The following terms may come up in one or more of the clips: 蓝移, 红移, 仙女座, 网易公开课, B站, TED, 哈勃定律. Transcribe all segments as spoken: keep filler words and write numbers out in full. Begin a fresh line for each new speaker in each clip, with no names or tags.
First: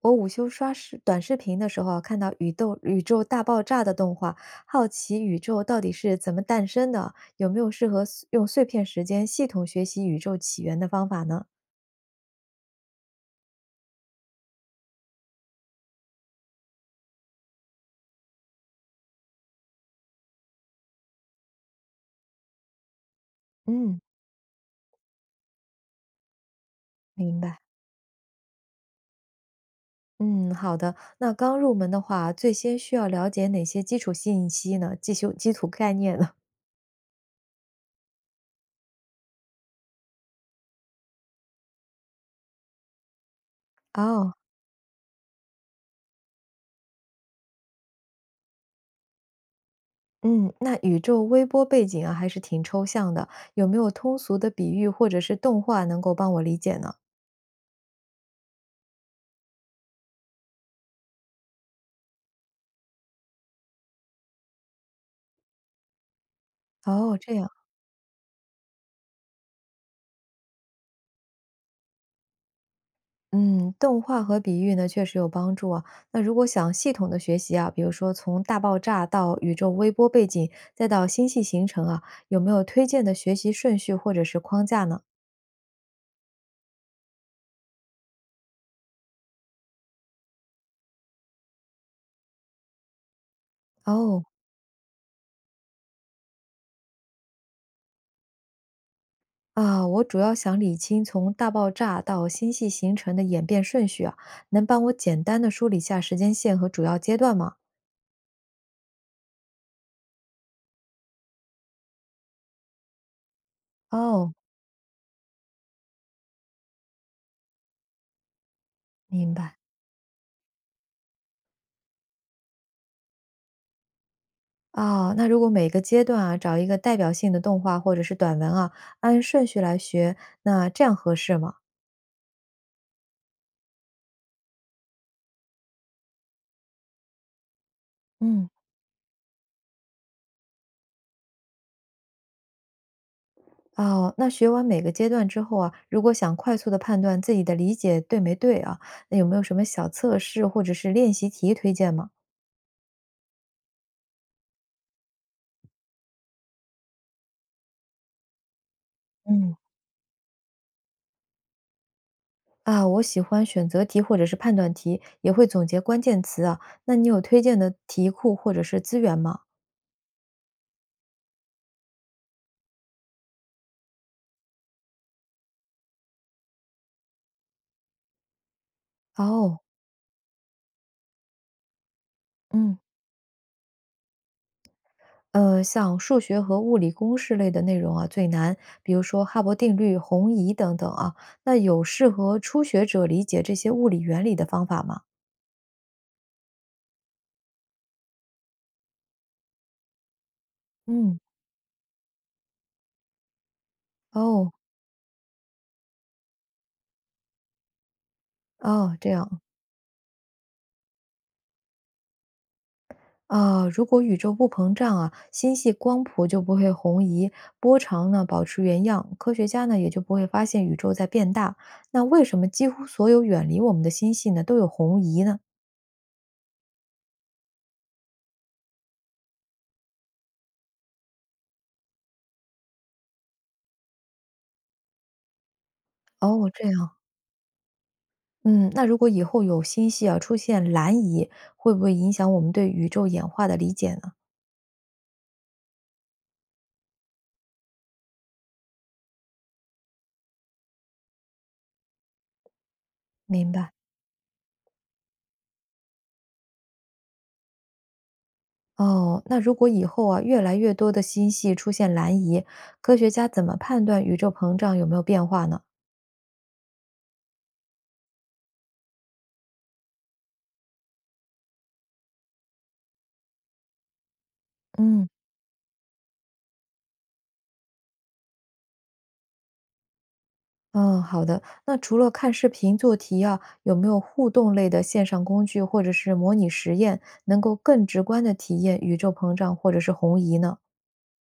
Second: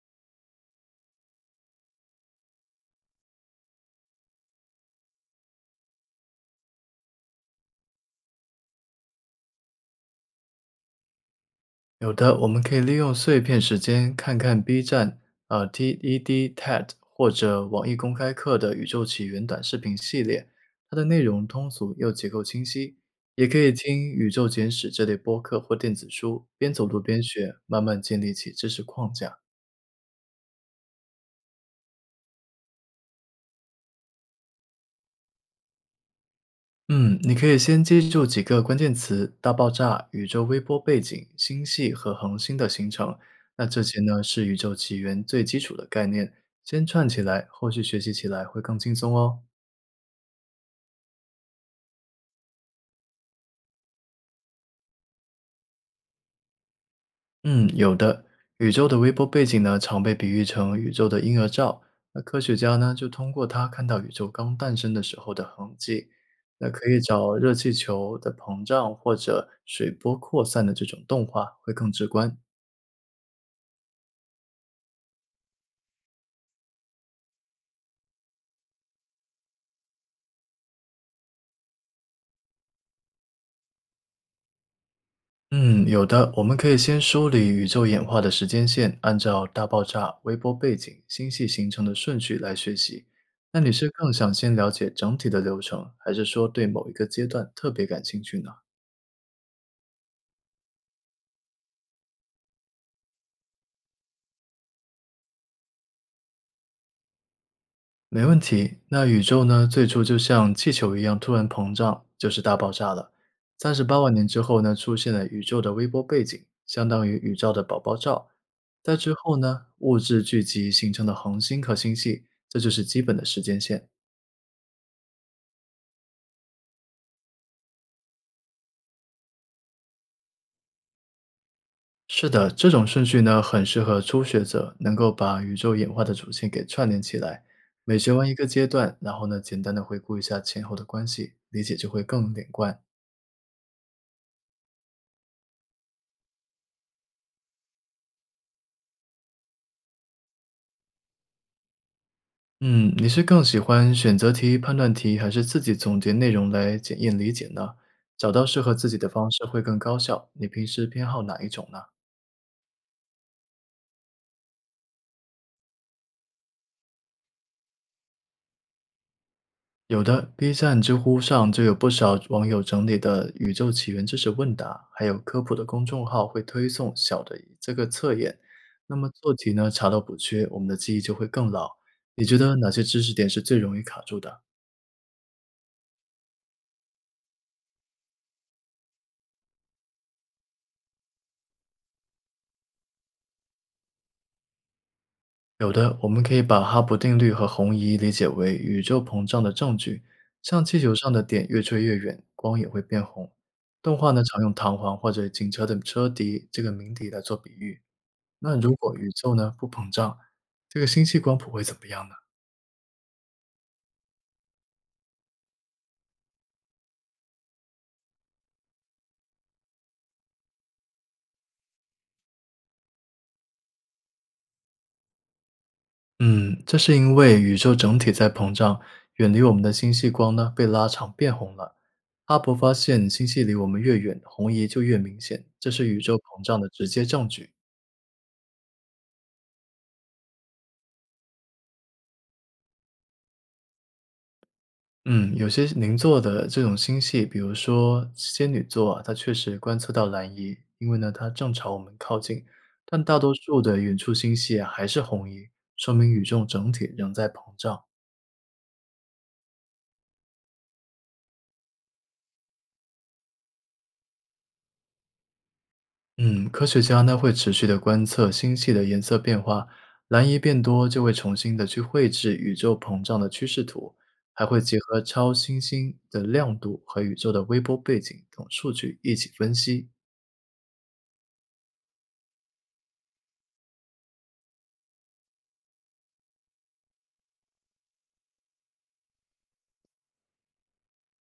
我午休刷视短视频的时候啊，看到宇宙宇宙大爆炸的动画，好奇宇宙到底是怎么诞生的，有没有适合碎用碎片时间系统学习宇宙起源的方法呢？
有的，我们可以利用碎片时间看看 B 站、呃 T E D、T E D 或者网易公开课的《宇宙起源》短视频系列，它的内容通俗又结构清晰。也可以听
嗯，
《宇宙简史》这类播客或电子书，边走路边
明
学，
白。
慢慢建立起知识框架。
嗯，好的。那刚入门的话，最先需要了解哪些基础信息呢？基础基础概念呢？
嗯，你可以先记住几个关键词：大爆炸、宇宙微波背景、星系和恒星的形成。那这 些呢，
哦，
是宇宙起源最基础的概念，先串起来，后续学习起来会更轻松哦。
嗯，那宇宙微波背景啊，还是挺抽象的，有没有通俗的比喻或者是动画能够帮我理解呢？
嗯，有的。宇宙的微波背景呢，常被比喻成宇宙的婴儿罩。那科学家呢，就通过它看到宇宙刚诞生的时候的痕迹。那可以
哦，
找
这样。
热气球的膨胀或者水波扩散的这种动画，会更直观。
嗯，动画和比喻呢，确实有帮助啊。那如果想系统的学习啊，比如说从大爆炸到宇宙微波背景，再到星系形成啊，有没有推荐的学习顺序或者是框架呢？
嗯，有的，我们可以先梳理宇宙演化的时间线，按照大爆炸、微波背景、星系形成的顺序来学习。那你是更
哦，
想先了解整体的流程，还是说对某一个阶段特别感兴趣呢？
啊，我主要想理清从大爆炸到星系形成的演变顺序啊，能帮我简单的梳理下时间线和主要阶段吗？
没问题。那宇宙呢，最初就像气球一样突然膨胀，就是大爆炸了。三十八万年
哦，
之后呢，出现了宇宙的微波背景，相当于宇宙的宝宝罩。在之
明
后
白。
呢，物质聚集形成的恒星和星系，这就是基本的时间线。
啊，那如果每个阶段啊，找一个代表性的动画或者是短文啊，按顺序来学，那这样合适吗？
是的，这种顺序呢，很适合初学者，能够把宇宙演化的主线给串联起来。每学完一个
嗯。
阶段，然后呢，简单的回顾一下前后的关系，理解就会更连贯。
哦，那学完每个阶段之后啊，如果想快速的判断自己的理解对没对啊，那有没有什么小测试或者是练习题推荐吗？
嗯，你是更喜欢选择题、判断题，还是自己总结内容来检验理解呢？找到适合自己的方式
嗯，
会更高效。你平时偏好哪一种呢？
啊，我喜欢选择题或者是判断题，也会总结关键词啊。那你有推荐的题库或者是资源吗？
有的，B 站、知乎上就有不少网友整理的宇宙起源知识问答，还有科普的公众号会推送小的这个测验。那么做题
哦，
呢，查漏补缺，我们的记忆就会更牢。你觉得哪
嗯，
些知识点是最容易卡住的？
呃，像数学和物理公式类的内容啊最难，比如说哈勃定律、红移等等啊。那有适合初学者理解这些物理原理的方法吗？
有的，我们可以把哈勃定律和红移理解为宇宙膨胀的证据，像气球上
嗯，
的点越吹越远，光也会变红。动画呢，常用
哦，
弹簧或者警车的车笛这个鸣笛来做比喻。那如果
哦，
宇
这样
宙
啊。
呢不膨胀，这个星系光谱会怎么样呢？
啊，如果宇宙不膨胀啊，星系光谱就不会红移，波长呢保持原样，科学家呢也就不会发现宇宙在变大。那为什么几乎所有远离我们的星系呢都有红移呢？
嗯，这是因为宇宙整体在膨胀，远离我们的星系光呢被拉长变红了。阿勃发现，星系离我们越远，红移就越明显，这是宇宙膨
哦，
胀的
这
直
样，
接证据。
嗯，那如果以后有星系啊出现蓝移，会不会影响我们对宇宙演化的理解呢？
嗯，有些邻座的这种星系，比如说仙女座啊，它确实观测到蓝移，因为呢它正朝我们靠近。但大多
明
数
白。
的远处星系啊还是红移，说明宇宙整体仍在膨胀。
哦，那如果以后啊越来越多的星系出现蓝移，科学家怎么判断宇宙膨胀有没有变化呢？
嗯，科学家呢会持续的观测星系的颜色变化，蓝移变多就会重新的去绘制宇宙膨胀的趋势图，还会结合
嗯。
超新星的亮度和宇宙的微波背景等数据一起分析。
嗯，好的。那除了看视频做题啊，有没有互动类的线上工具或者是模拟实验，能够更直观的体验宇宙膨胀或者是红移呢？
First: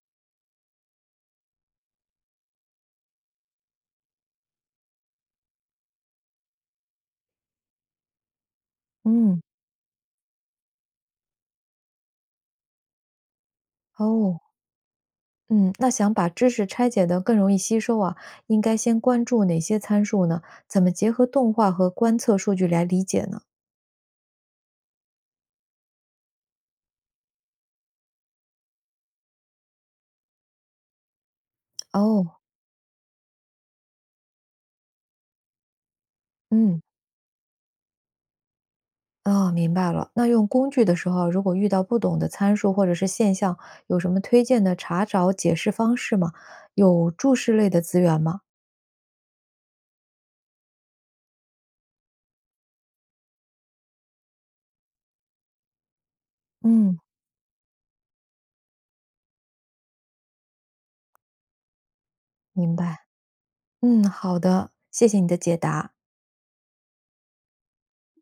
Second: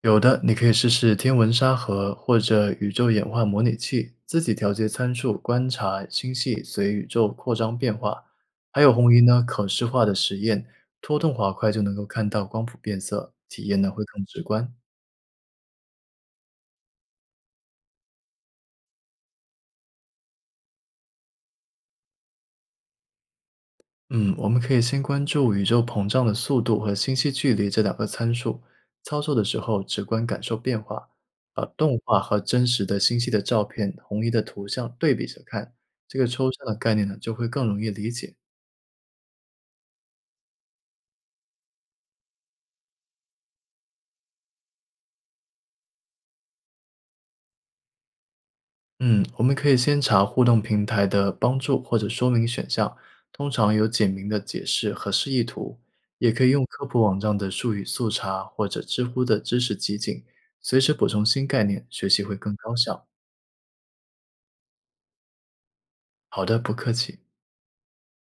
有的你可以试试天文沙盒或者宇宙演化模拟器，自己调节参数，观察星系随宇宙扩张变化。还有红移
嗯，
呢可视化的实验，拖动滑块就能够看到光谱变色，体验呢会更
哦，
直观。
嗯，那想把知识拆解的更容易吸收啊，应该先关注哪些参数呢？怎么结合动画和观测数据来理解呢？
嗯，我们可以先关注宇宙膨胀的速度和星系距离这两个参数，操作的时候直观感受变化，把动画和
哦，
真实的星系的照片、红移的图像对比着看，这个抽象的
嗯。
概念呢就会更容易理解。
哦，明白了。那用工具的时候，如果遇到不懂的参数或者是现象，有什么推荐的查找解释方式吗？有注释类的资源吗？
嗯，我们可以先查互动平台的帮助或者说明选项，通常有简明的解释和示意图，也可以用科
嗯，
普网站的术语速查或者知乎的知识集锦，随时补充新概念，学习会更高
明
效。
白。嗯，好的，谢谢你的解答。
好的，不客气。